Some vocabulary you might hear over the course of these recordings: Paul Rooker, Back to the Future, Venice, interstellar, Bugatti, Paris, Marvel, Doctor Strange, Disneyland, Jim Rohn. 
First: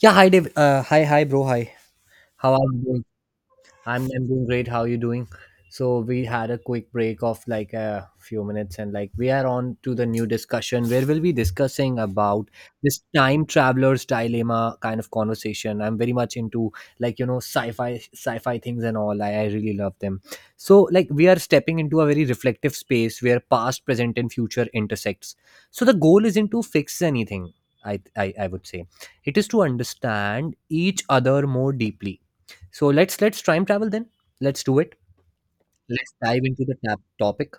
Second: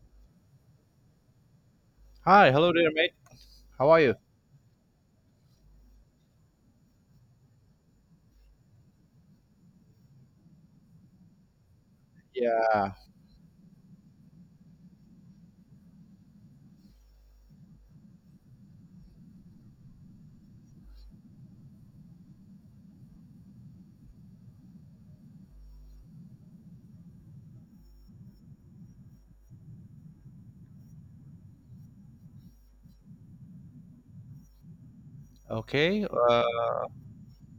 Yeah, hi Dave. Hi, bro. Hi. Hi, How are hello you there, doing? mate. How are I'm you? I'm doing great. How are you doing? So we had a quick break of like a few minutes, and like we are on to the new discussion where we'll be discussing about Yeah. this time traveler's dilemma kind of conversation. I'm very much into like sci-fi things and all. I really love them. So like we are stepping into a very reflective space where past, present, and future intersects. So the goal isn't to fix anything. I would say it is to understand each other more deeply. So let's time travel then. Let's do it. Okay. Let's dive into the tap topic.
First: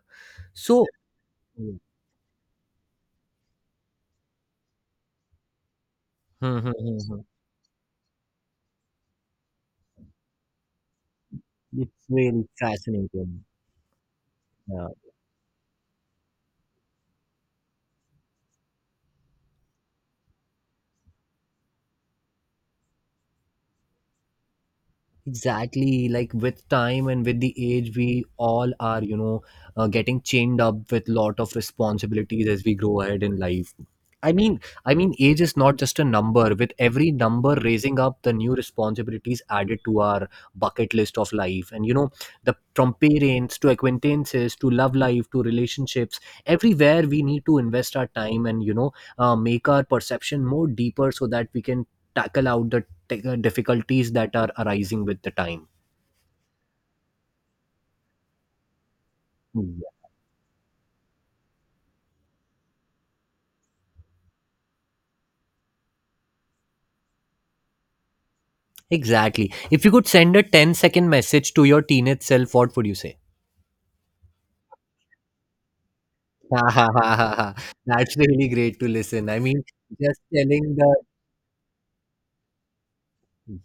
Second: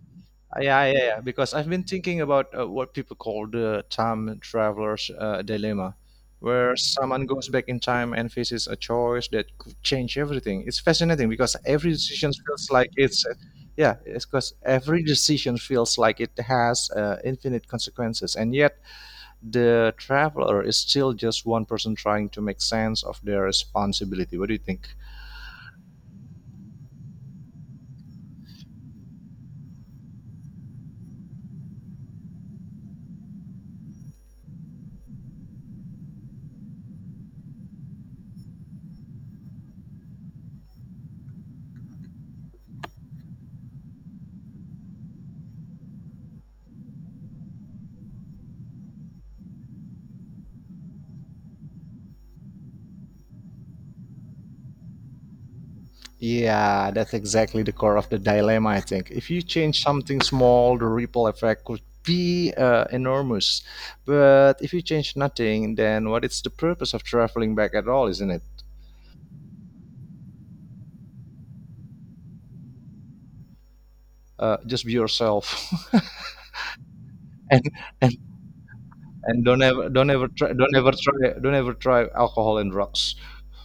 So yeah. Because I've Hmm, been thinking about what people call the time traveler's dilemma, hmm, hmm, where hmm, hmm. someone goes back in time and faces a choice that could change everything. It's fascinating because it's every decision really feels like it's, uh, fascinating. yeah, it's because Yeah, every decision feels like it has infinite consequences, and yet the traveler is still just one person trying to make sense of their responsibility. What do you think? exactly. Like with time and with the age, we all are getting chained up with lot of responsibilities as we grow ahead in life. I mean, age is not just a number. With every number raising up, the new responsibilities added to our bucket list of life, and the from parents to acquaintances to love life to relationships, everywhere we need to invest our time and make our perception more deeper so that we can tackle out the difficulties that are arising with the time. Yeah, that's exactly the core of the dilemma, I think. If you change Yeah. something small, the ripple effect could be enormous. But if you change nothing, then what is the purpose of traveling back at all, isn't it? Exactly. If you could send a ten-second message to your teenage self, what would you say? Just be yourself, Ha ha ha ha ha. and, and That's really great to listen. I and mean, just telling the don't ever try alcohol and drugs.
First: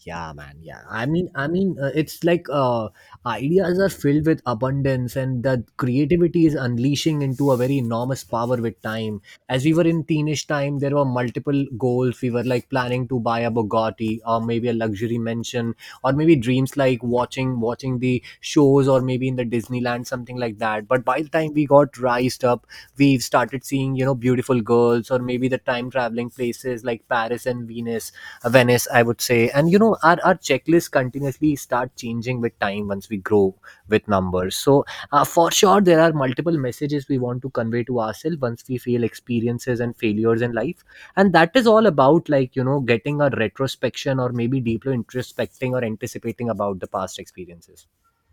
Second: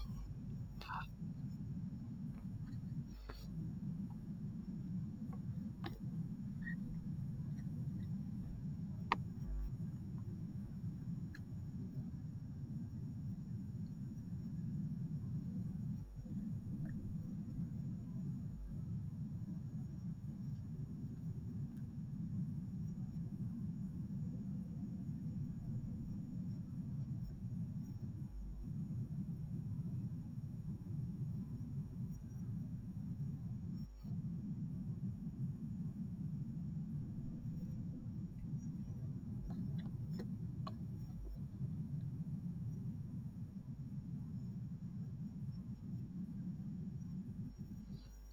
yeah, man. Yeah, it's like ideas are filled with abundance, and the creativity is unleashing into a very enormous power with time. As we were in teenage time, there were multiple goals. We were like planning to buy a Bugatti or maybe a luxury mansion, or maybe dreams like watching the shows or maybe in the Disneyland something like that. But by the time we got raised up, we've started seeing beautiful girls or maybe the time traveling places like Paris and Venus Venice, I would say. And you know, our checklists continuously start changing with time once we grow with numbers. So, for sure, there are multiple messages we want to convey to ourselves once we feel experiences and failures in life. And that is all about, like, you know, getting a retrospection or maybe deeply introspecting or anticipating about the past experiences.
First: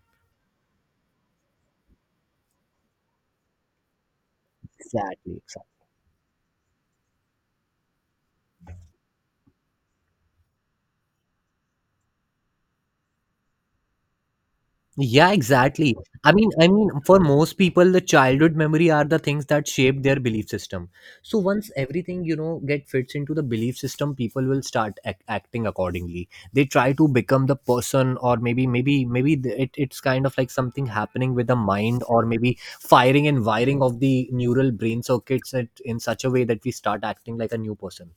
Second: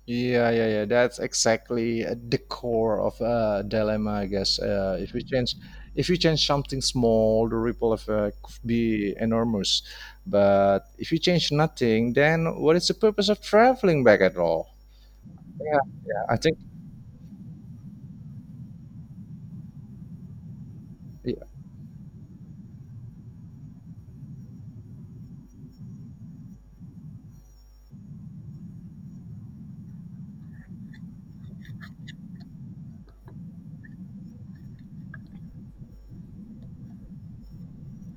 Yeah. That's exactly at the core of a dilemma, I guess. Exactly. If you change something small, the ripple effect could be enormous. But if you change nothing, then what is the purpose of traveling back at all? Yeah, Yeah, exactly. yeah. I I mean, think, I mean, for most people, the childhood memory are the things that shape their belief system. yeah, So once everything get fits into the belief system, people will start acting accordingly. They try to become the person, or maybe, it's kind of like something happening with the mind, or maybe firing and wiring of the neural brain circuits in such a way that we start acting like a new person.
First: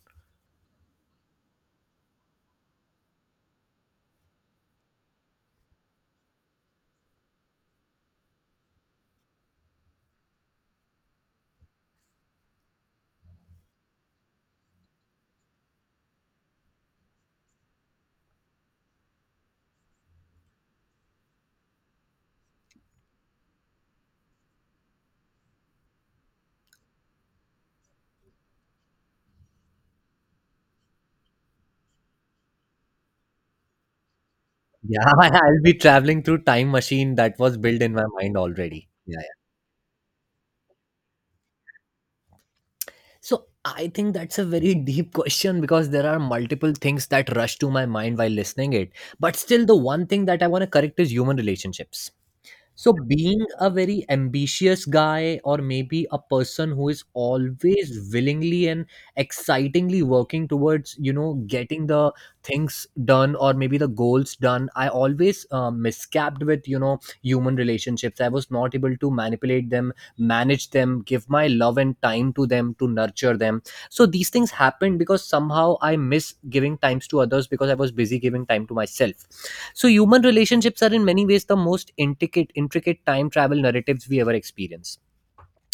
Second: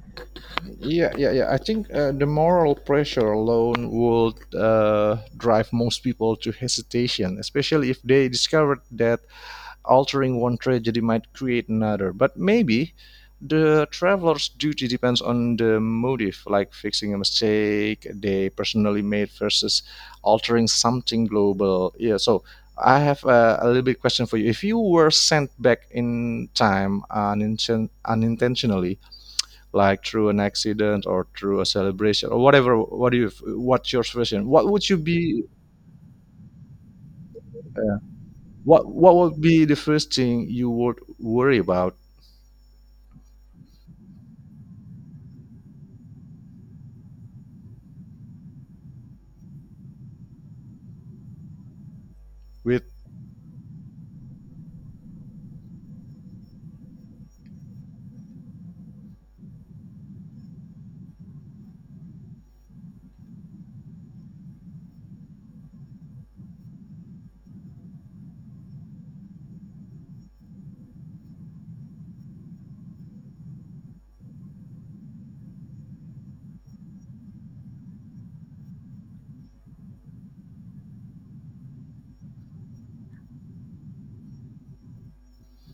yeah, yeah. yeah. I think the moral pressure alone would drive most people to hesitation, especially if they discovered that altering one tragedy might create another. But maybe the traveler's duty depends on the motive, like fixing a mistake they personally made versus altering something global. Yeah, so I have a little bit question for you. If you were sent back in time unintentionally, like through an accident or through a celebration or whatever, what do you? What's your version? What would you Yeah, be? I'll be traveling through time machine that was built in Uh, my mind already. What Yeah. would be the first thing you would worry about? So I think that's a very deep question because there are multiple things that rush to my mind while listening it. But still the one thing that I want to correct is human relationships. With So, being a very ambitious guy, or maybe a person who is always willingly and excitingly working towards, you know, getting the things done or maybe the goals done, I always miscapped with, you know, human relationships. I was not able to manipulate them, manage them, give my love and time to them to nurture them. So, these things happened because somehow I miss giving times to others because I was busy giving time to myself. So human relationships are in many ways the most intricate time travel narratives we ever experience.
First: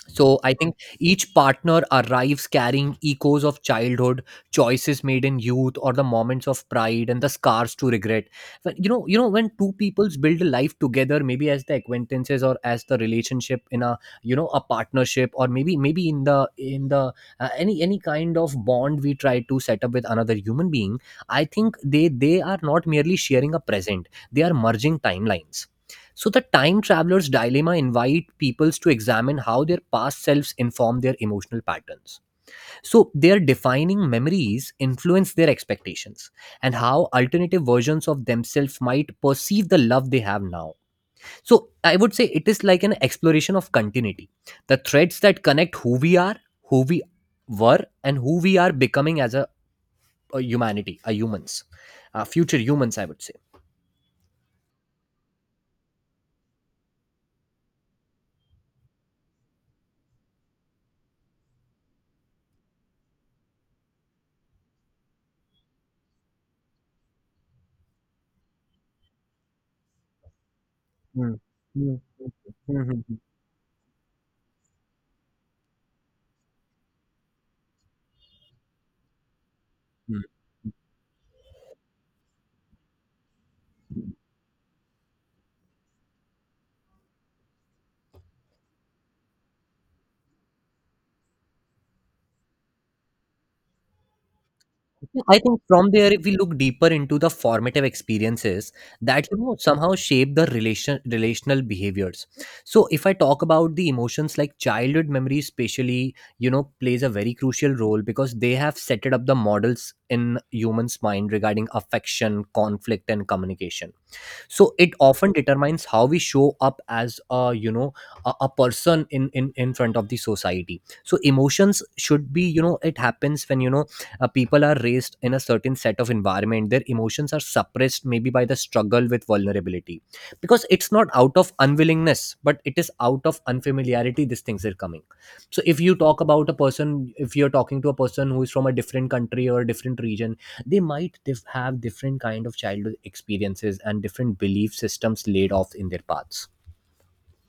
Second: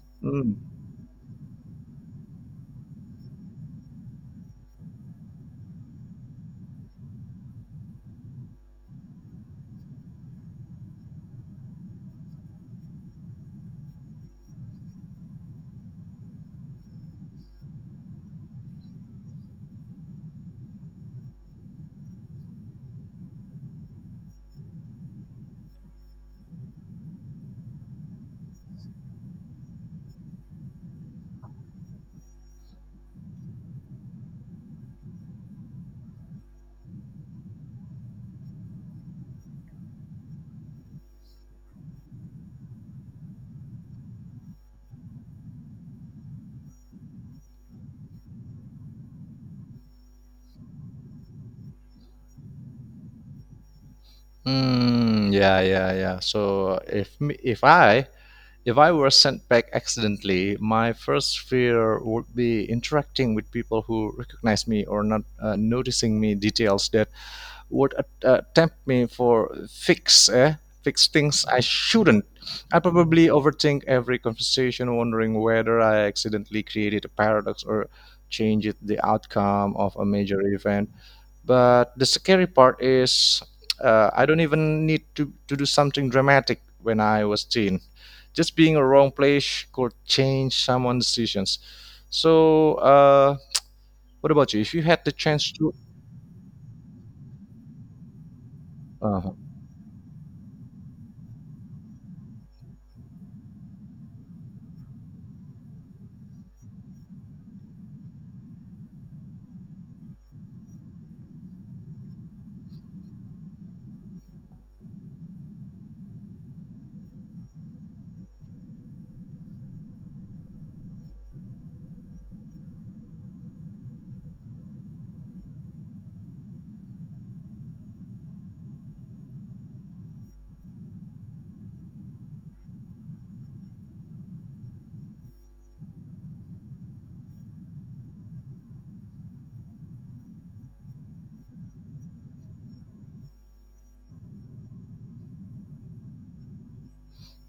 So I Mm. think each partner arrives carrying echoes of childhood, choices made in youth, or the moments of pride and the scars to regret. But you know, when two peoples build a life together, maybe as the acquaintances or as the relationship in a a partnership, or maybe in the any kind of bond we try to set up with another human being, I think they are not merely sharing a present; they are merging timelines. So, the time traveler's dilemma invite peoples to examine how their past selves inform their emotional patterns. So, their defining memories influence their expectations and how alternative versions of themselves might perceive the love they have now. So, I would say it is like an exploration of continuity, the threads that connect who we are, who we were, and who we are becoming as a humanity, a humans, future humans, I would say. Mm, yeah. So if I were sent back accidentally, my first fear would be interacting with people who recognize me or not noticing me details that would tempt me for fix Hmm. things I Hmm. shouldn't. Hmm. I Hmm. Hmm. probably overthink every conversation, wondering whether I accidentally created a paradox or changed the outcome of a Hmm. major event. But the scary part is I don't even need to do something dramatic when I was teen. Just being a wrong place could change someone's decisions. So, what about you? If you had the Yeah, I chance think to. from there, if we look deeper into the formative experiences that Uh-huh. you know somehow shape the relational behaviors. So if I talk about the emotions like childhood memories, especially you know plays a very crucial role because they have set it up the models in humans' mind regarding affection, conflict, and communication. So it often determines how we show up as a a person in front of the society. So emotions should be, you know, it happens when people are raised in a certain set of environment their emotions are suppressed maybe by the struggle with vulnerability because it's not out of unwillingness but it is out of unfamiliarity these things are coming. So if you talk about a person, if you're talking to a person who is from a different country or a different region, they might have different kind of childhood experiences and different belief systems laid off in their paths.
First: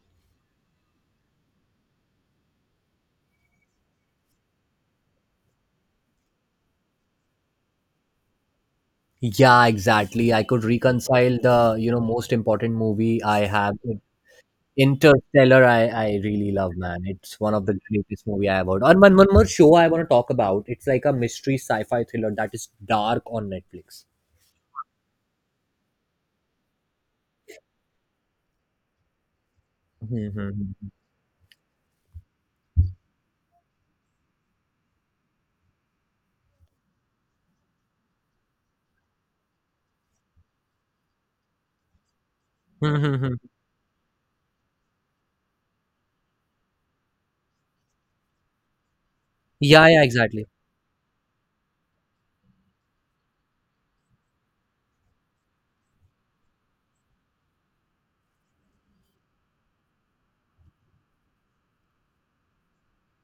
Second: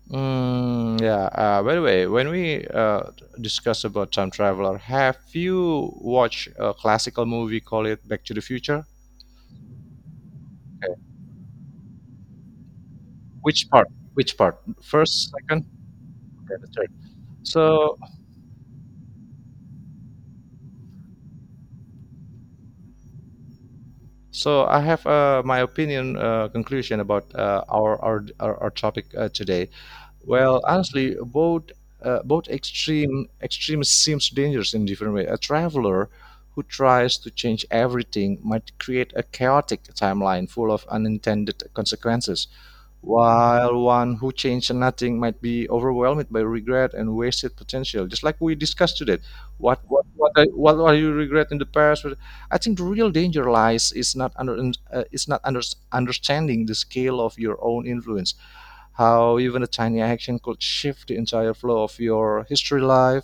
Mm, yeah. By the way, when we discuss about Time Traveler, have you watched a classical movie called it Back to the Future? Yeah, exactly. I could Okay. reconcile the you know most important movie I Which have. part? Which part? First, Interstellar, second, I really okay, the love, third. man. It's one of the So greatest movie I have heard. And one more show I want to talk about, it's like a mystery sci-fi thriller that is Dark on Netflix. So I have my opinion conclusion about our topic today. Hmm, hmm, Well, hmm. honestly, both extremes seems dangerous in different way. A traveler who tries to change everything might create a chaotic timeline full of unintended consequences, Hmm, hmm, hmm. while one who changed nothing might be overwhelmed by regret and wasted potential just like we discussed today. Yeah yeah exactly. What are you regret in the past? I think the real danger lies is not under, understanding the scale of your own influence, how even a tiny action could shift the entire flow of your history life.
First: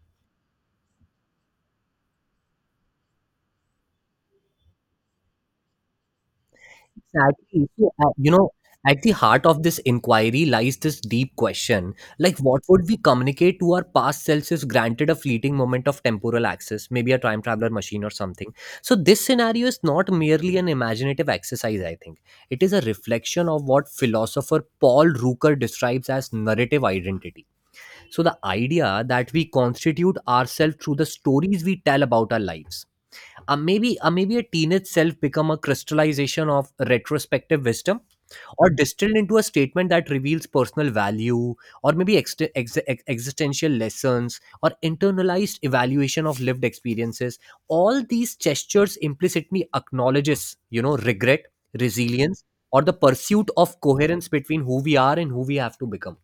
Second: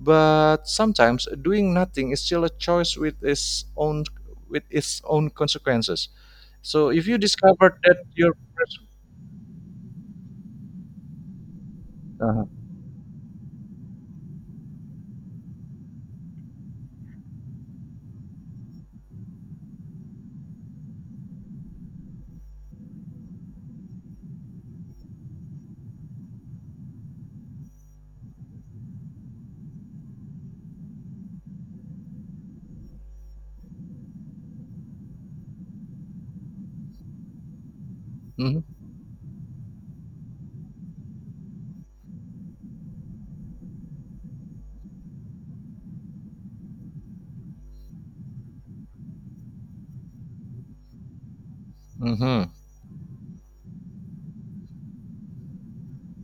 But sometimes doing nothing is still a choice with its own, with its own consequences. So if you Exactly. discovered So, that you your know, at the heart of this inquiry lies this deep question, like, uh. what would we communicate to our past selves if granted a fleeting moment of temporal access, maybe a time traveler machine or something? So, this scenario is not merely an imaginative exercise, I think. It is a reflection of what philosopher Paul Rooker describes as narrative identity. So, the idea that we constitute ourselves through the stories we tell about our lives. Maybe a teen itself become a crystallization of retrospective wisdom, or distilled into a statement that reveals personal value, or maybe existential lessons or internalized evaluation of lived experiences. All these gestures implicitly acknowledges you know regret, resilience, Mm-hmm. or the pursuit of coherence between who we are and who we have to become.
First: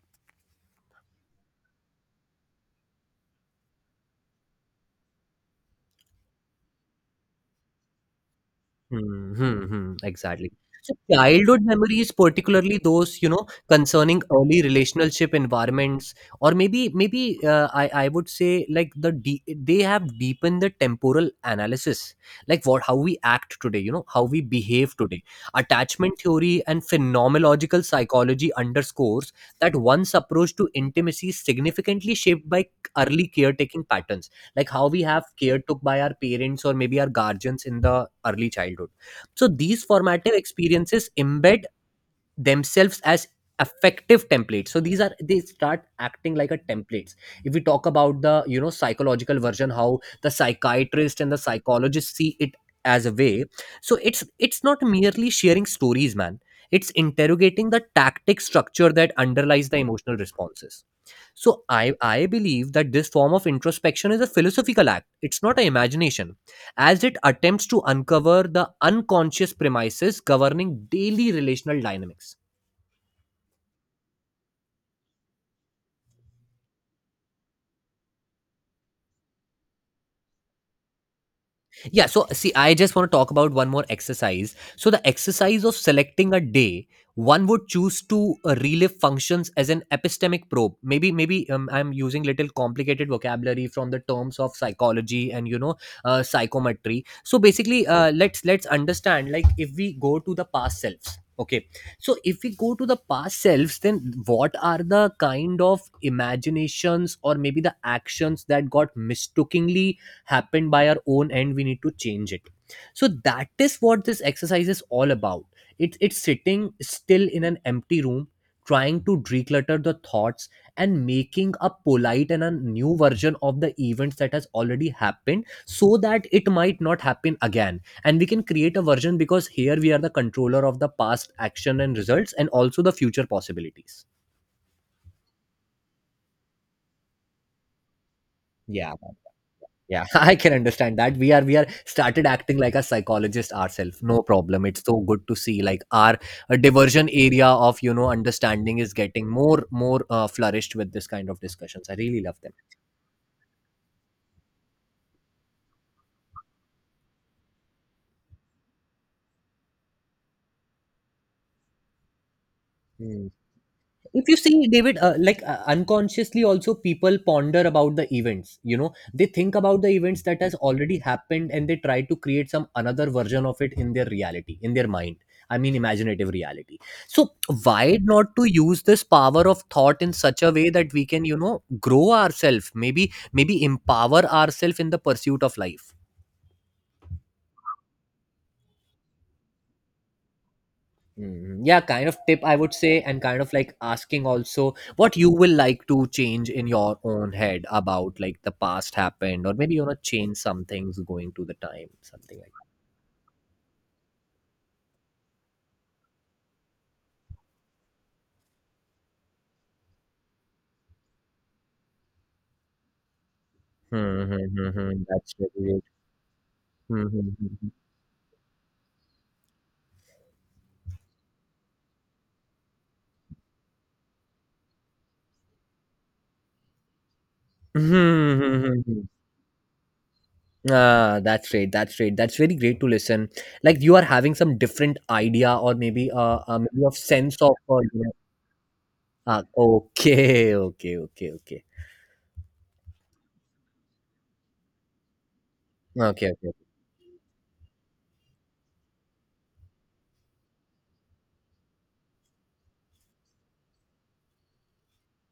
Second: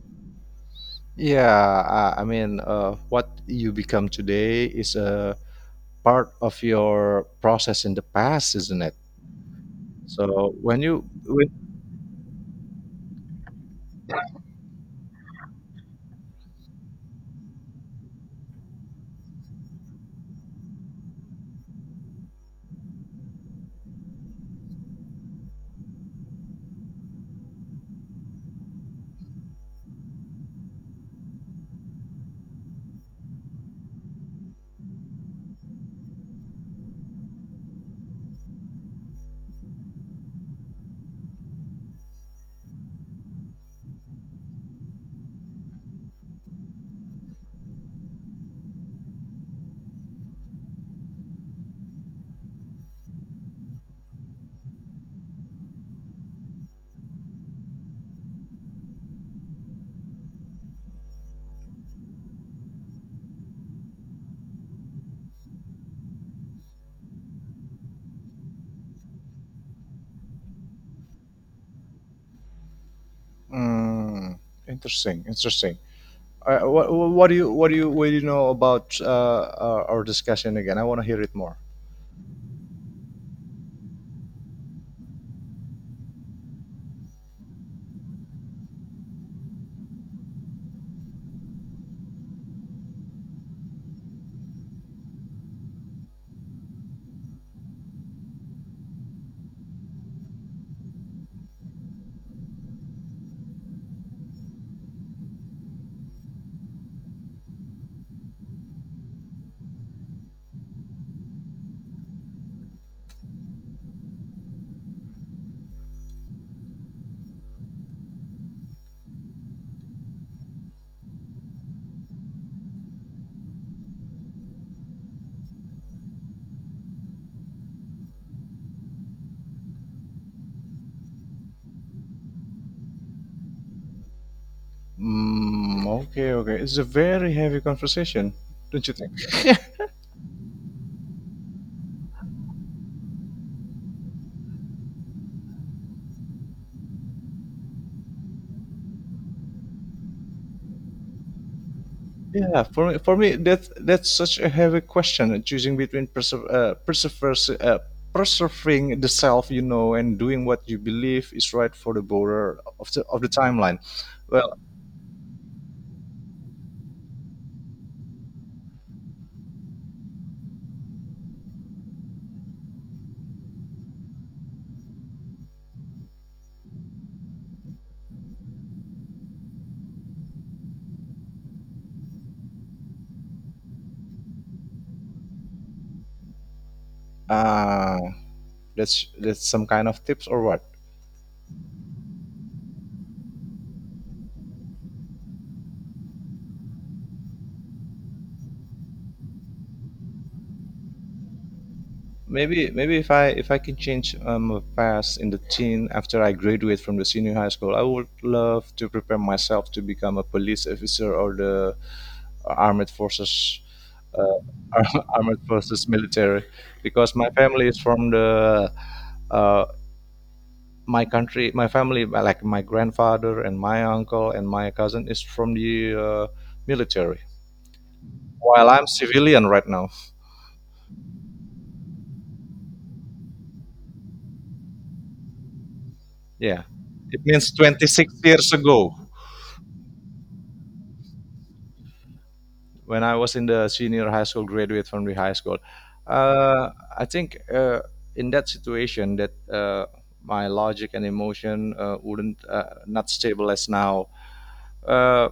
Yeah, I mean, what you become today is a part of your process in the past, isn't it? Exactly. So when So you, when, childhood memories, particularly those, you know, concerning early relationship environments, or maybe, I would say like they have deepened the temporal analysis, like what how we act today, you know, how we behave today. Attachment theory and phenomenological psychology underscores that one's approach to intimacy is significantly shaped by early caretaking patterns, like how we have care took by our parents or maybe our guardians in the early childhood. So these formative experiences embed themselves as effective templates. So these are they start acting like a templates. If we talk about the you know psychological version how the psychiatrist and the psychologist see it as a way. So it's not merely sharing stories, man, it's interrogating the tactic structure that underlies the emotional responses. So I believe that this form of introspection is a philosophical act, it's not an imagination, as it attempts to uncover the unconscious premises governing daily relational dynamics. mm, interesting, interesting. What do you know about our discussion again? I want to hear it more. Yeah, so see, I just want to talk about one more exercise. So, the exercise of selecting a day, one would choose to relive functions as an epistemic probe. Maybe, maybe I'm using little complicated vocabulary from the terms of psychology and psychometry. So, basically, let's understand. Like, if we go to the past selves, okay. So, if we go to the past selves, then what are the kind of imaginations or maybe the actions that got mistookingly happened by our own end, we need to change it. So that is what this exercise is all about. It's sitting still in an empty room, trying to declutter the thoughts, and making a polite and a new version of the events that has already happened so that it might not happen again, and we can create a version because here we are the controller of the past action and results and also the future possibilities. Mm, okay, okay. It's a very heavy conversation, don't Yeah. you think? Yeah, I can understand that. We are started acting like a psychologist ourselves. No problem. It's so good to see like our diversion area of understanding is getting more flourished with this kind of discussions. I really love them. Yeah, for me that that's such a heavy question. Choosing between preserving the self, you know, and doing what you believe is right for the border of the of Hmm. the timeline. If you Well, see David, like unconsciously also, people ponder about the events, you know, they think about the events that has already happened, and they try to create some another version of it in their reality, in their mind. I mean imaginative reality. So why not to use this power of thought in such a way that we can, you know, grow ourselves, maybe empower ourselves in the pursuit of life. uh, that's some kind of tips or what? Mm, yeah, kind of tip I would say, and kind of like asking also what you will like to change in your own head about like the past happened, or maybe you want to change some things going to the time, something like Maybe maybe if I can change my past in the teen after I graduate from the senior high school, I would love to prepare myself to become a police officer or the armed forces. uh, that. Mm-hmm, that's Armed really. forces military, because my family Mm-hmm. is from the uh, my country my family like my grandfather and my uncle and my cousin is from the military, Mm-hmm. while I'm Mm-hmm. civilian right now. Ah, that's great. That's great. That's very great to listen. Like you are having some different idea, or maybe Yeah, maybe of it sense means of you know, 26 years ago okay, okay, okay, okay. when I was in the senior high school, graduate from the high school. Okay, okay. uh, I think in that situation that my logic and emotion wouldn't not stable as now. uh,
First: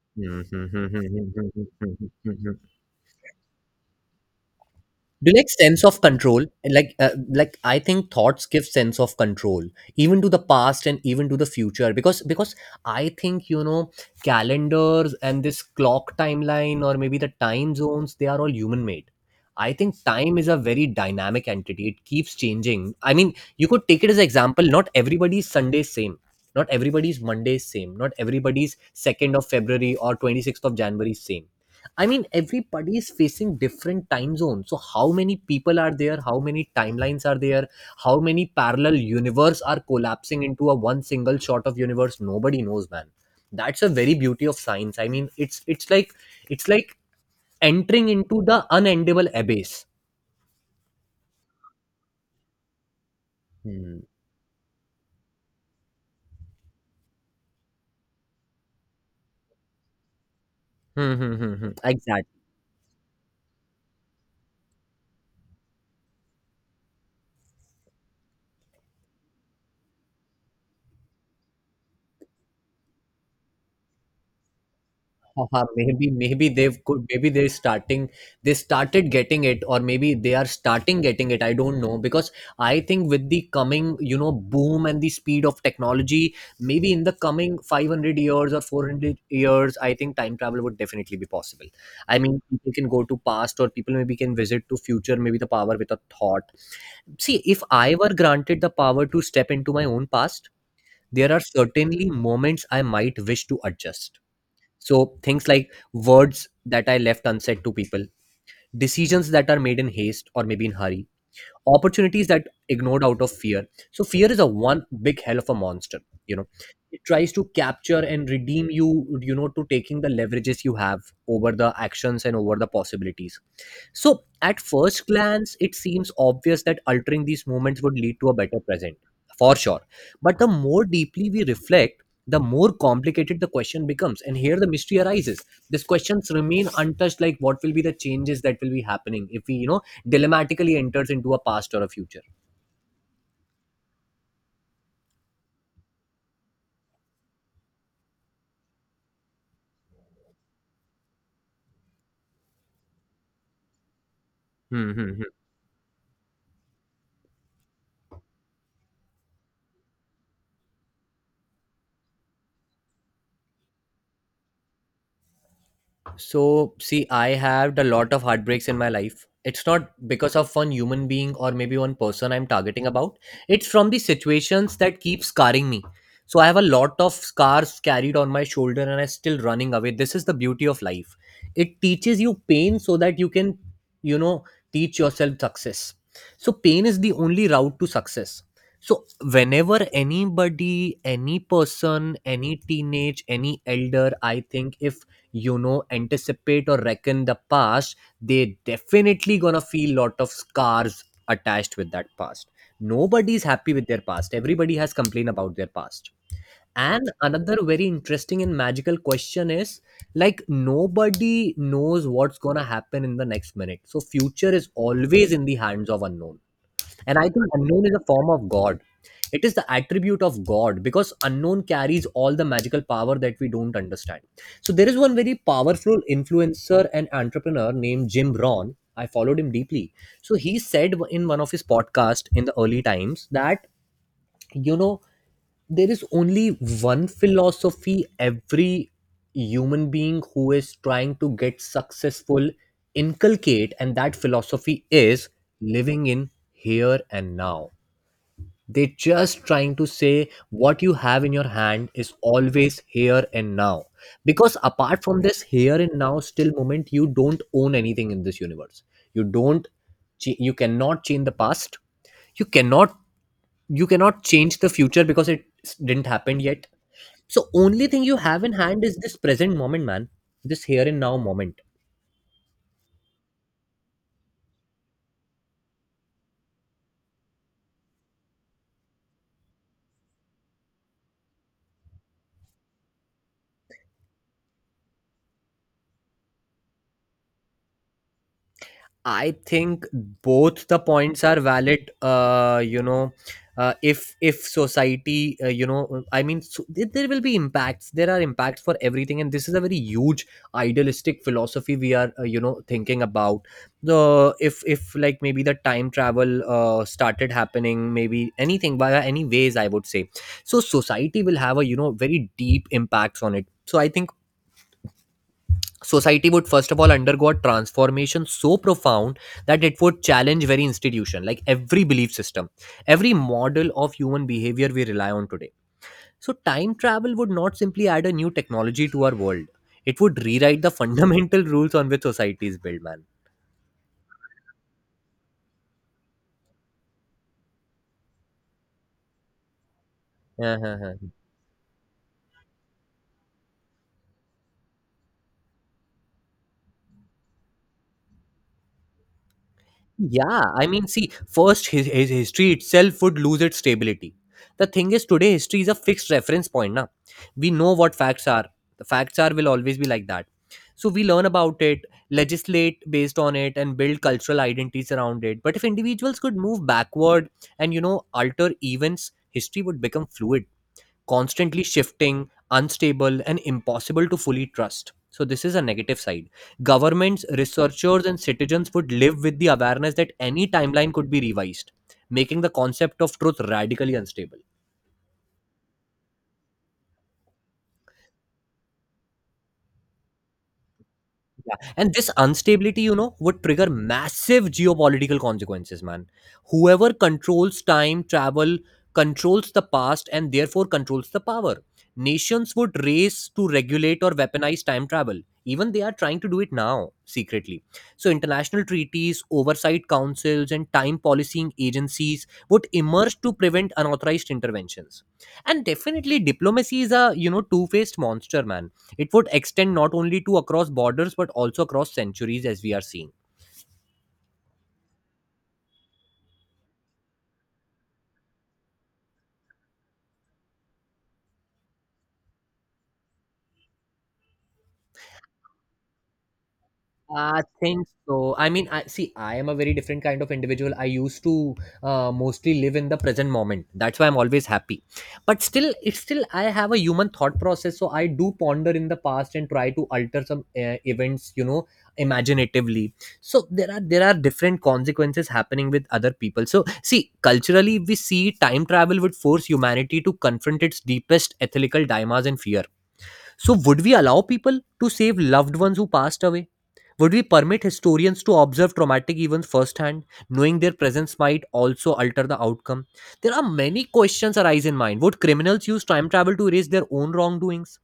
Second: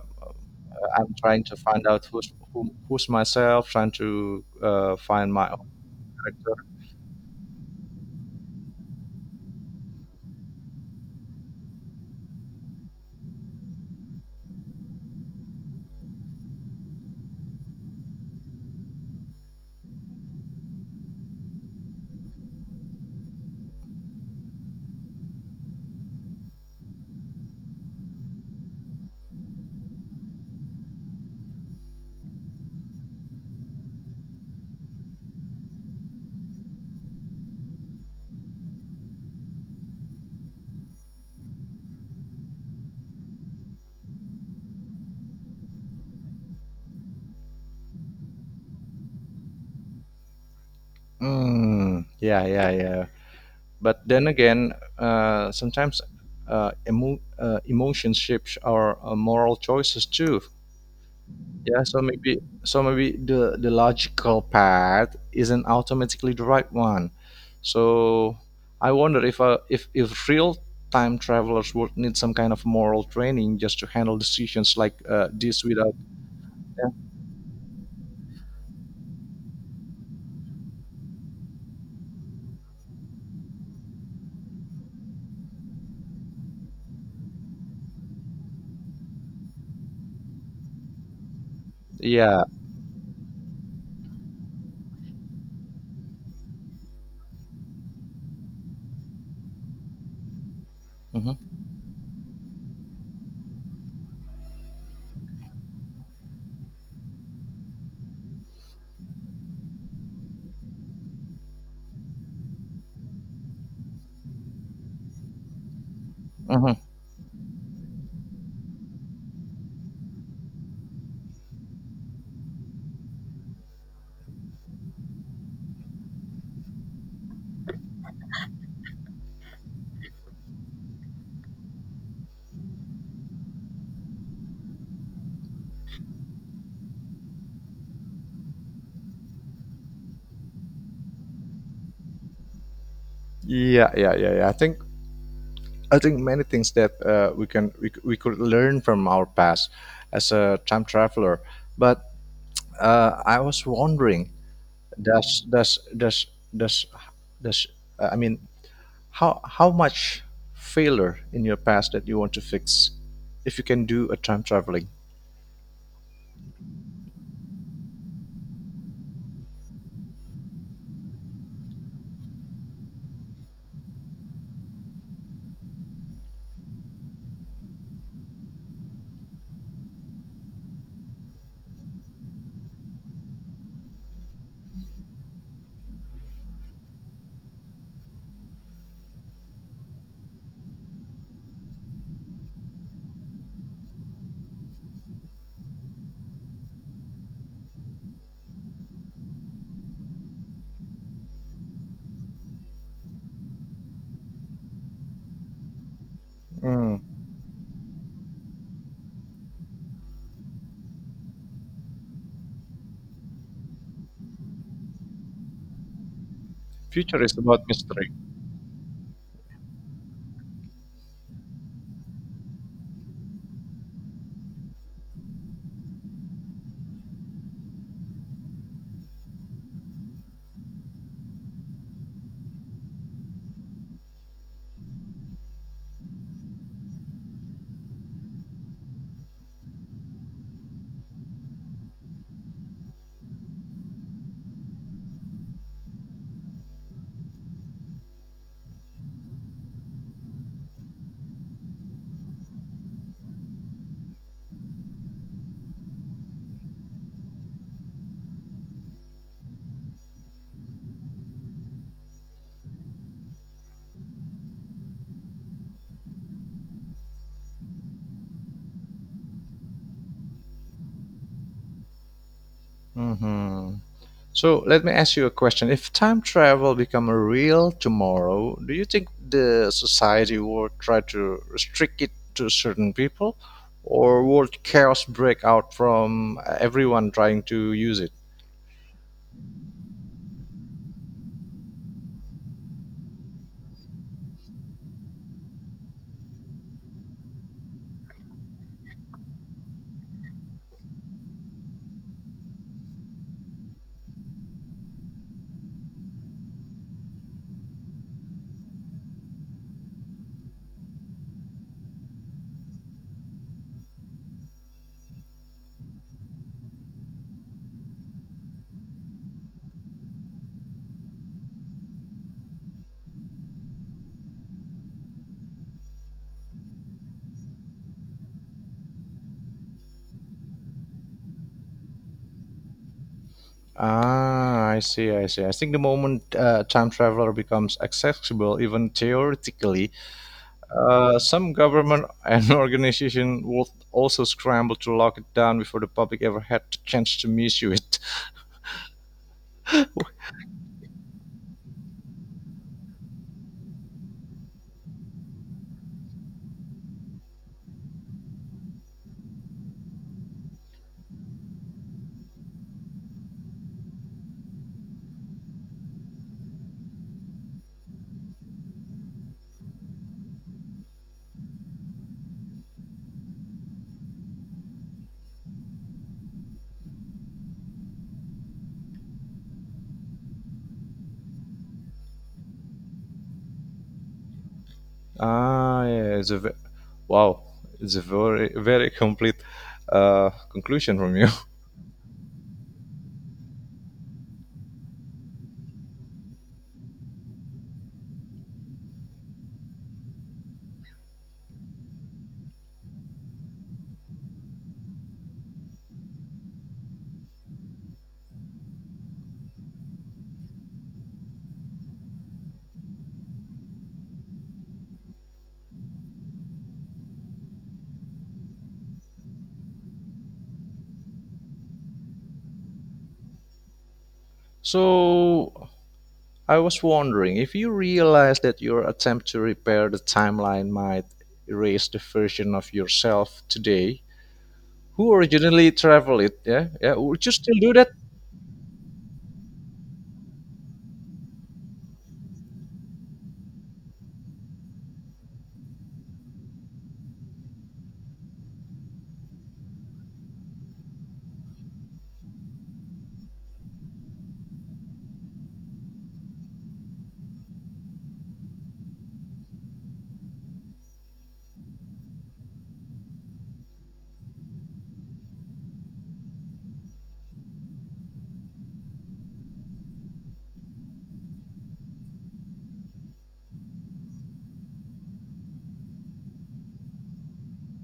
I'm trying to find out who's myself, trying to Do find you like my own. sense of control, like uh, like I think thoughts give sense of control even to the past and even to the future? Because I think, you know, calendars and this clock timeline or maybe the time zones, they are all human made. I think time is a very dynamic entity. It keeps changing. I mean, you could take it as an example, not everybody's Sunday is same, not everybody's Monday is same, not everybody's 2nd of February or 26th of January is same. I mean, everybody is facing different time zones. So, how many people are there? How many timelines are there? How many parallel universe are collapsing into a one single shot of universe? Nobody knows, man. That's a very beauty of science. I mean, it's like it's like entering into the unendable abyss. Mm, yeah. Hmm. But then again, sometimes emotions shapes our moral choices too. Hmm, hmm, hmm, hmm. Yeah, Exactly. So maybe the logical path isn't automatically the right one. So I wonder if if real time travelers would need some kind of moral training just to handle decisions like this Haha, without maybe maybe they've yeah. could maybe they're starting they started getting it, or maybe they are starting getting it, I don't know, because I think with the coming, you know, boom and the speed of technology, maybe in the coming 500 years or 400 years, I think time travel would definitely be possible. I mean Yeah. people can go to past, or people maybe can visit to future, maybe the power with a thought. See, if I were granted the power to step into my own past, there are Mhm. certainly moments I might wish to adjust, so things like words that I left unsaid to people, decisions that are made in haste or maybe in hurry, opportunities that ignored out of fear. So fear is a one big hell of a monster, you know. Hmm. It tries to capture and redeem you, you know, to taking the leverages you have over the actions and over the possibilities. So, at first glance, it seems obvious that altering these moments would lead to a better present, for sure. But the more deeply we reflect, the more complicated the question becomes. And here the mystery arises. These questions remain untouched, like what will be the changes that will be happening if we, you know, dilemmatically enters into a past or a future. Yeah. I think many things that we can we, c- we could learn from our past as a time traveler. But I was wondering, Hmm, hmm, hmm. does does does does does I mean how much failure in your past that you want to fix if you can do a time traveling? So, see, I have a lot of heartbreaks in my life. It's not because of one human being or maybe one person I'm targeting about. It's from the situations that keep scarring me. So, I have a lot of scars carried on my shoulder and I'm still running away. This is the beauty of life. It teaches you pain so that you can, you know, teach yourself success. So, pain is the only route to success. So, whenever anybody, any person, any teenage, any elder, I think if you know anticipate or reckon the past, they definitely gonna feel lot of scars attached with that past. Nobody's happy with their past. Everybody has complained about their past. And Mm. another very interesting and magical question is, like nobody knows what's gonna happen in the next minute, so future is always in the hands of unknown. And Future I is think about unknown is a mystery. form of God. It is the attribute of God because unknown carries all the magical power that we don't understand. So there is one very powerful influencer and entrepreneur named Jim Rohn. I followed him deeply. So he said in one of his podcasts in the early times that, you know, there is only one philosophy every human being who is trying to get successful inculcate, and that philosophy is living in here and now. They're just trying to say what you have in your hand is always here and now. Because apart from this here and now still moment, you don't own anything in this universe. You don't, you cannot change the past. You cannot, you cannot change the future because didn't happen yet. So only thing you have in hand is this present moment, man. This here and now moment. Hmm. So let me ask you a question. If time travel become a real tomorrow, do you think the society will try to restrict it to certain people or would chaos break out from everyone trying to use it? I think both the points are valid. You know, if society, you know, I mean, so, there will be impacts. There are impacts for everything, and this is a very huge idealistic philosophy we are, you know, thinking about. The if like maybe the time travel started happening, maybe anything via any ways, I would say. So society will have a, you know, very deep impacts on it. So I think society would first of all undergo a transformation so profound that it would challenge very institution, like every belief system, every model of human behavior we rely on today. So time travel would not simply add a new technology to our world, it would rewrite the fundamental rules on which society is built, man. Ah, I see, I see. I think the moment time traveler becomes accessible, even theoretically, some government and organization would also scramble to lock it down before the public ever had the chance to misuse it. Yeah, I mean, see, first, his history itself would lose its stability. The thing is, today history is a fixed reference point. Na, we know what facts are. The facts are will always be like that. So we learn about it, legislate based on it, and build cultural identities around it. But if individuals could move backward and, you know, alter events, history would become fluid, constantly shifting, unstable, and impossible to fully trust. So, this is a negative side. Governments, researchers, and citizens would live with the awareness that any timeline could be revised, making the concept of truth radically unstable. Ah, yeah, it's a ve- wow, it's a very very complete conclusion from you. Yeah, and this instability, you know, would trigger massive geopolitical consequences, man. Whoever controls time travel controls the past, and therefore controls the power. Nations would race to regulate or weaponize time travel. Even they are trying to do it now, secretly. So, international treaties, oversight councils, and time policying agencies would emerge to prevent unauthorized interventions. And definitely, diplomacy is a, you know, two faced monster, man. It would extend not only to across borders but also across centuries, as we are seeing. So I was wondering if you realize that your attempt to repair the timeline might erase the version of yourself today who originally traveled it. Yeah, yeah. Would you I still do think that? so. I mean, I see. I am a very different kind of individual. I used to mostly live in the present moment. That's why I'm always happy. But still, it's still I have a human thought process, so I do ponder in the past and try to alter some events, you know, imaginatively. So there are different consequences happening with other people. So see, culturally, we see time travel would force humanity to confront its deepest ethical dilemmas and fear. So, would we allow people to save loved ones who passed away? Would we permit historians to observe traumatic events firsthand, knowing their presence might also alter the outcome? There are many questions arise in mind. Would criminals use time travel to erase their own wrongdoings?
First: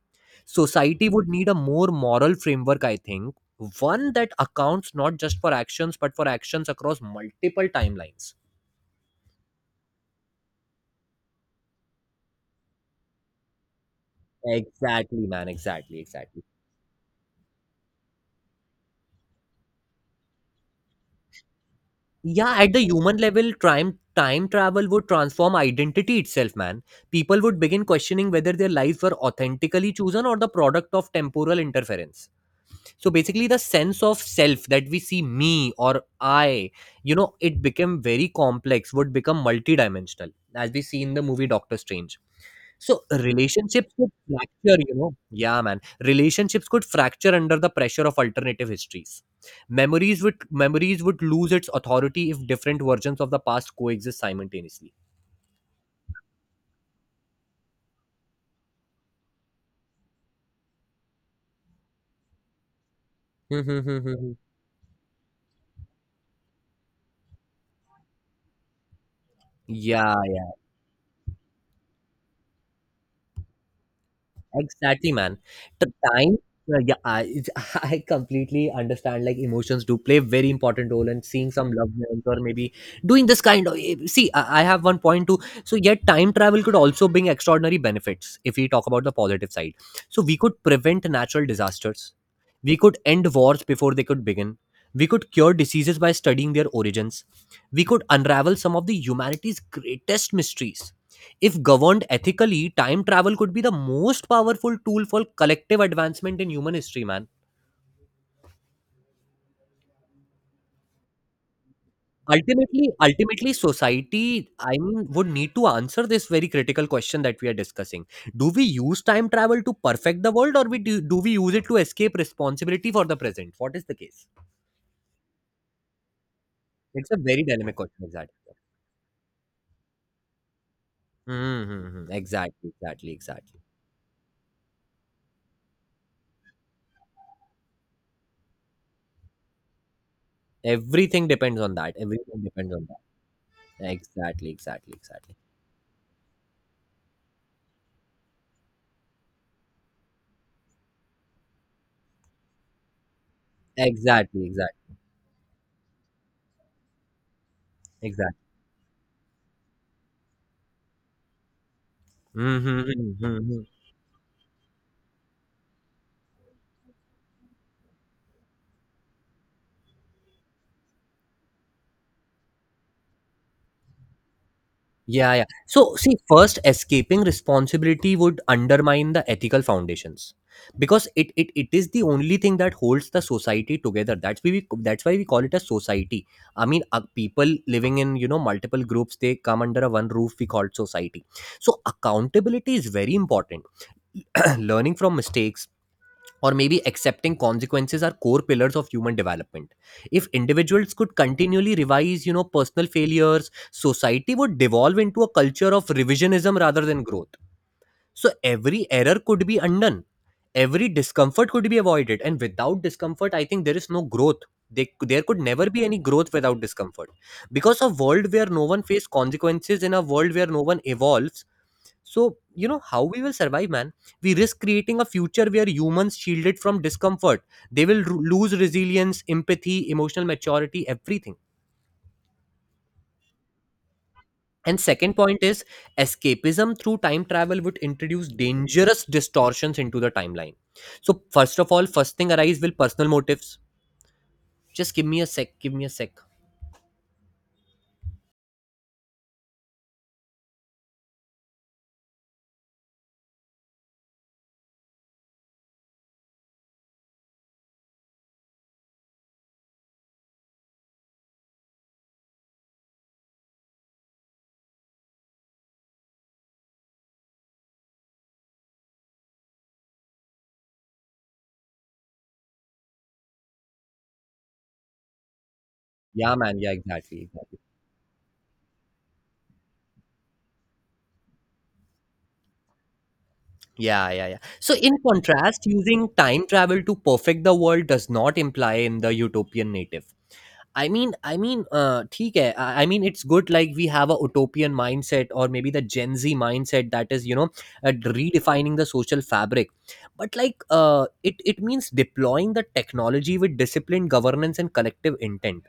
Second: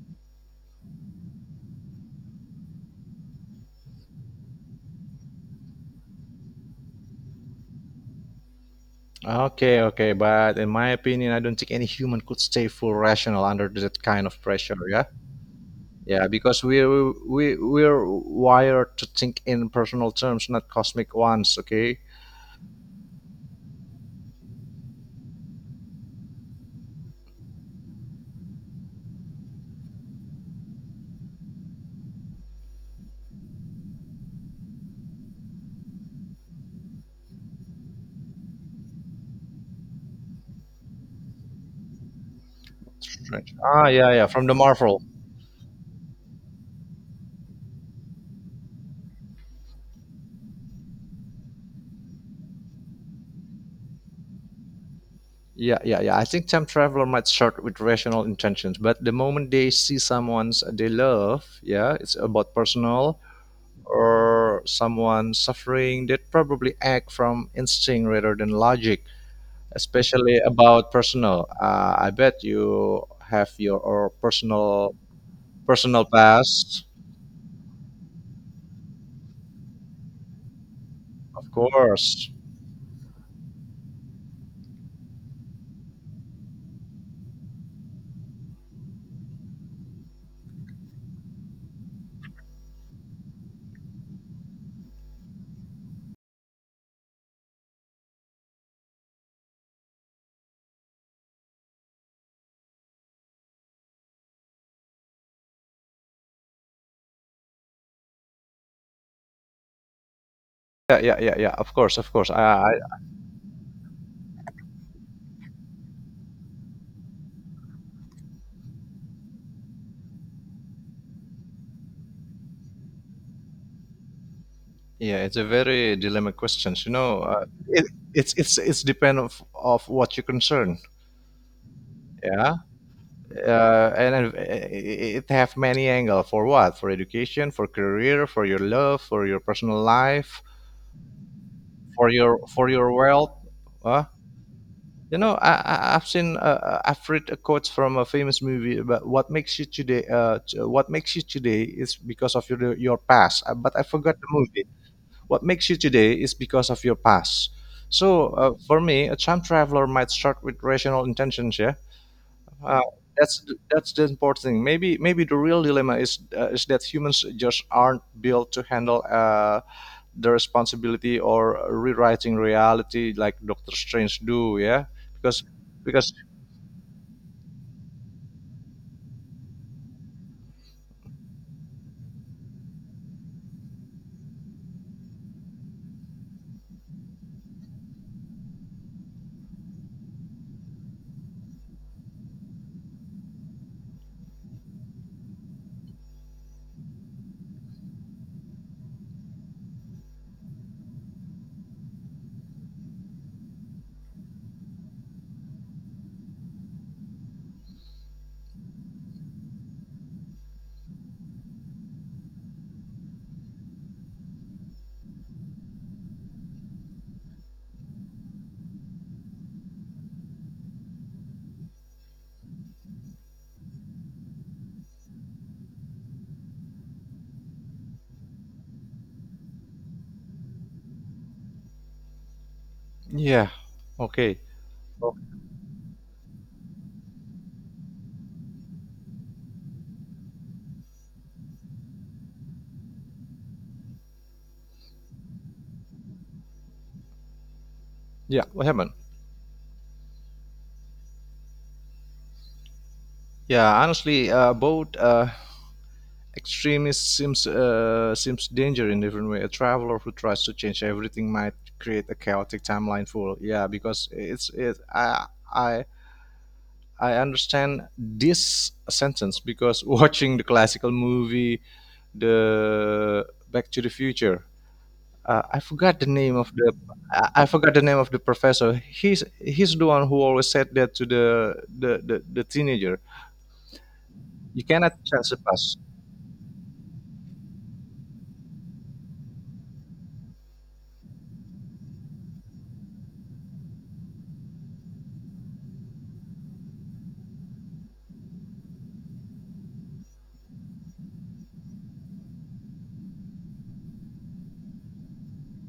Society would need a more moral framework, I think, one that accounts not just for actions but for actions across multiple timelines. Okay, okay. But in my opinion, I don't think any human could stay full rational under that kind of pressure. Yeah. Exactly, man. Exactly, Yeah, exactly. because we we're wired to think in personal terms, not cosmic ones. Okay. Yeah, at the human level, time travel would transform identity itself, man. People would begin questioning whether their lives were authentically chosen or the product of temporal interference. So basically, the sense of self that we see, me or I, you know, it became very complex, would become multidimensional, as we see in the movie Doctor Strange. So Right. Ah, relationships could yeah, yeah, from the fracture, you Marvel. know. Yeah, man. Relationships could fracture under the pressure of alternative histories. Memories would lose its authority if different versions of the past coexist simultaneously. Yeah, yeah, yeah, I think time traveler might start with rational intentions, but the moment they see someone's they love, yeah, it's about personal Hmm, hmm, hmm, hmm, hmm. or someone suffering, they probably act from instinct rather than logic, Yeah, especially about personal. I bet you have your or exactly, man. The personal time, past, yeah, it's- I completely understand. Like emotions do play very important role, and of seeing some loved ones course. or maybe doing this kind of. Eh, see, I have one point too. So, yet time travel could also bring extraordinary benefits if we talk about the positive side. So, we could prevent natural disasters. We could end wars before they could begin. We could cure diseases by studying their origins. We could unravel some of the humanity's greatest mysteries. If governed ethically, time travel could be the most powerful tool for collective advancement in human history, man. Yeah. Of course, of course. Ultimately, society, I mean, would need to answer this very critical question that we are discussing. Do we use time travel to perfect the world, or do we use it to escape responsibility for the present? What is the case? Yeah, it's a very dilemma questions. You It's a know, very dynamic question, it's exactly. it's depend of what you concern. Mm-hmm. Yeah, Exactly, exactly, exactly. And it it have many angle for what? For education, for career, for your love, for your personal life, Everything depends on that. Everything for depends on your that. wealth. Uh, Exactly, exactly, you exactly. know, I've seen I've read a quote from a famous movie about what makes you today. What makes you today is because of your past. But I forgot the Exactly, movie. exactly, What makes you today is because of your past. So exactly. For me, a time traveler might start with rational intentions. Yeah, uh, Mhm, that's mhm. that's the important thing. Maybe maybe the real dilemma is that humans just aren't built to handle the responsibility or rewriting reality like Doctor Strange do. Yeah, Yeah, because yeah. So, because see, first, escaping responsibility would undermine the ethical foundations because it is the only thing that holds the society together. That's why we call it a society. I mean, people living in, you know, multiple groups, they come under a one roof. We call it society. So, accountability is very important. Learning from mistakes or maybe accepting consequences are core pillars of human development. If individuals could continually revise, you know, personal failures, society would devolve into a culture of revisionism rather than growth. So every error could be undone, every discomfort could be avoided, and without discomfort, I think there is no growth. There could never be any growth without discomfort, because a world where no one faces consequences in a world where no one evolves. So, you know, how we will survive, man? We risk creating a future where humans shielded from discomfort. They will lose resilience, empathy, emotional maturity, everything. yeah, okay, And second point is escapism through time travel would introduce dangerous distortions into the timeline. So, first of all, first thing arise will personal motives. Just give me a sec, give me a sec. yeah. What happened? Yeah, honestly, both extremist seems seems danger in different way. A traveler who tries to change everything might create a chaotic timeline full. Yeah, because it's it. I I understand this sentence because watching the classical movie, the Back to the Future. Uh, I forgot the Yeah, name of man. Yeah, the exactly, I exactly. forgot the name of the professor. He's the one who always said that to the teenager. Yeah, yeah, yeah. You So, cannot in change the contrast, past. using time travel to perfect the world does not imply in the utopian native. ठीक है. I mean, it's good. Like we have a utopian mindset, or maybe the Gen Z mindset that is, you know, uh, redefining the social fabric. But like, it means deploying the technology with disciplined governance and collective intent.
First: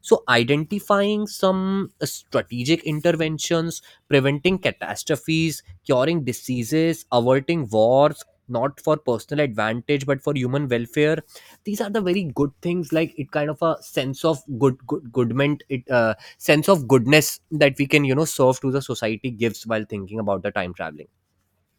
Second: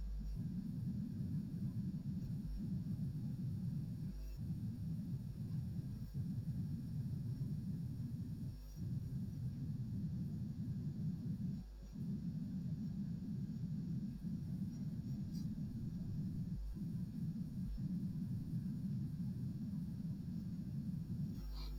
So identifying some strategic interventions, preventing catastrophes, curing diseases, averting wars, not for personal advantage but for human welfare. These are the very good things, like it kind of a sense of good goodment, it sense of goodness that we can, you know, serve to the society gives while thinking about the time traveling.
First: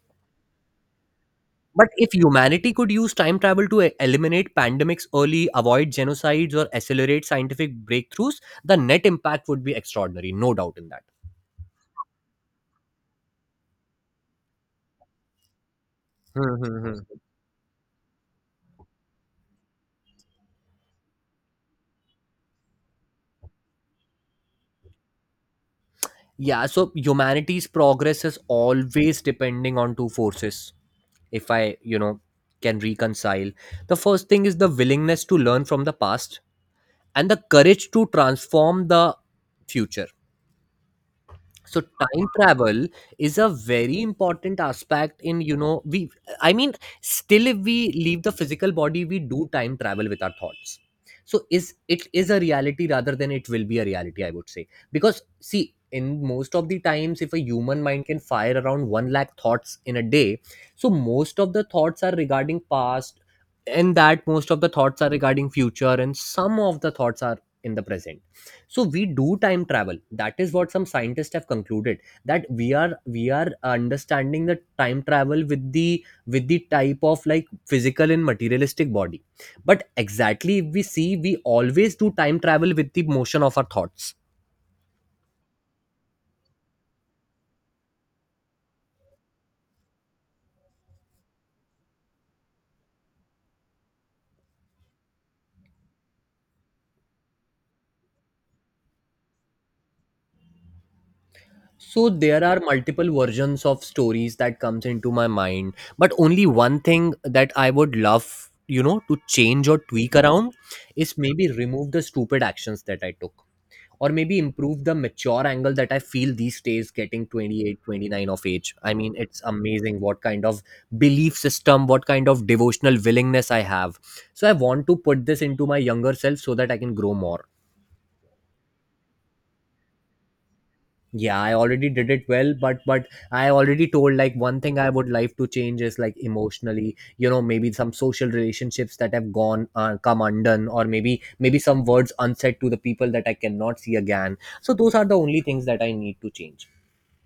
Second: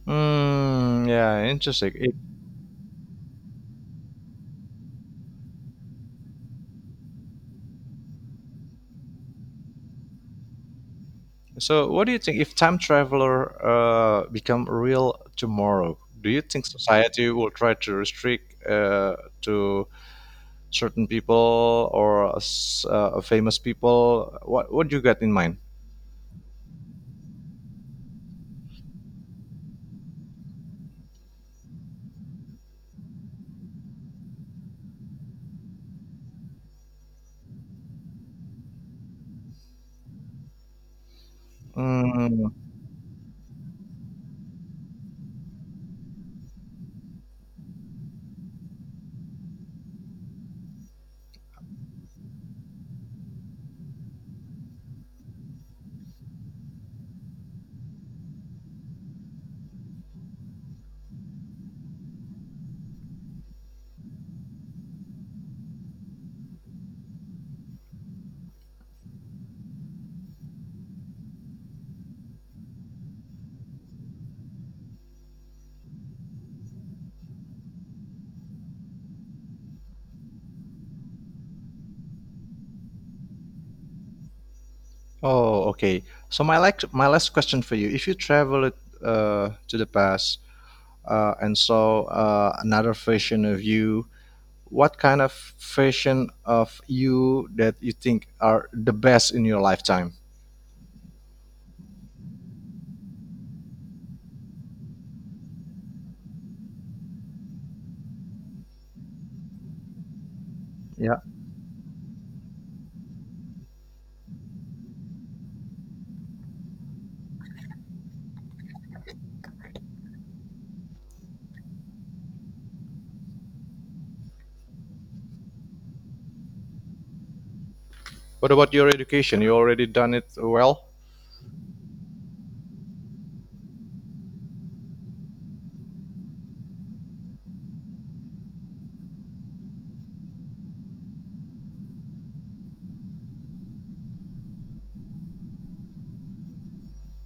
Mm, yeah, But if interesting. humanity could use time travel to eliminate pandemics early, avoid genocides, or accelerate scientific breakthroughs, the net impact would be extraordinary, no doubt in that. So, what do you think if time traveler become real tomorrow? Do you Hmm, think hmm, hmm. society will try to restrict to certain people or famous people? What do you got in mind? Yeah, so humanity's progress is always depending on two forces, if I, you know, can reconcile. The first thing is the willingness to learn from the past and the courage to transform the future. So time Mm, travel is a very important aspect in, you know, we, I mean, still if we leave the physical body, we do time travel with our thoughts. So is it, is a reality rather than it will be a reality, I would say, because see, in most of the times, if a human mind can fire around 1 lakh thoughts in a day, so most of the thoughts are regarding past, and that most of the thoughts are regarding future, and some of the thoughts are in the present. So we do time travel, that is what some scientists have concluded, that we are understanding the time travel with the type of like physical and materialistic body. But exactly, if we see, we always do time travel with the motion of our thoughts. oh, okay. So my like my last question for you: If you travel to the past, another version of you, what kind of version of you that you think are the best in your lifetime? So there are multiple versions of stories that comes into my mind, but only one thing that I would love, you know, to change or tweak around Yeah. is maybe remove the stupid actions that I took, or maybe improve the mature angle that I feel these days. Getting 28, 29 of age, I mean, it's amazing what kind of belief system, what kind of devotional willingness I have. So I want to put this into my younger self, so that I can grow more. What about your education? You already done it well? Yeah, I already did it well, but I already told, like, one thing I would like to change is, like, emotionally, you know, maybe some social relationships that have gone, come undone, or maybe some words unsaid to the people that I cannot see again. So those are the only things that I need to change.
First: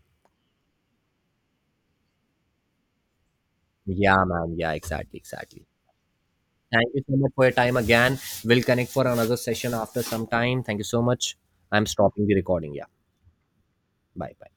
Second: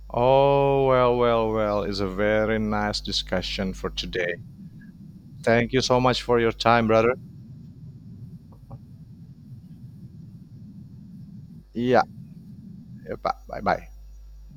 Oh, well, well, well. It's a very nice discussion for Yeah, today. man. Yeah, exactly, exactly. Thank you so much for your time, Thank you so brother. much for your time again. We'll connect for another session after some time. Thank you so much. I'm Yeah. stopping the recording. Yeah. Bye bye. Bye bye.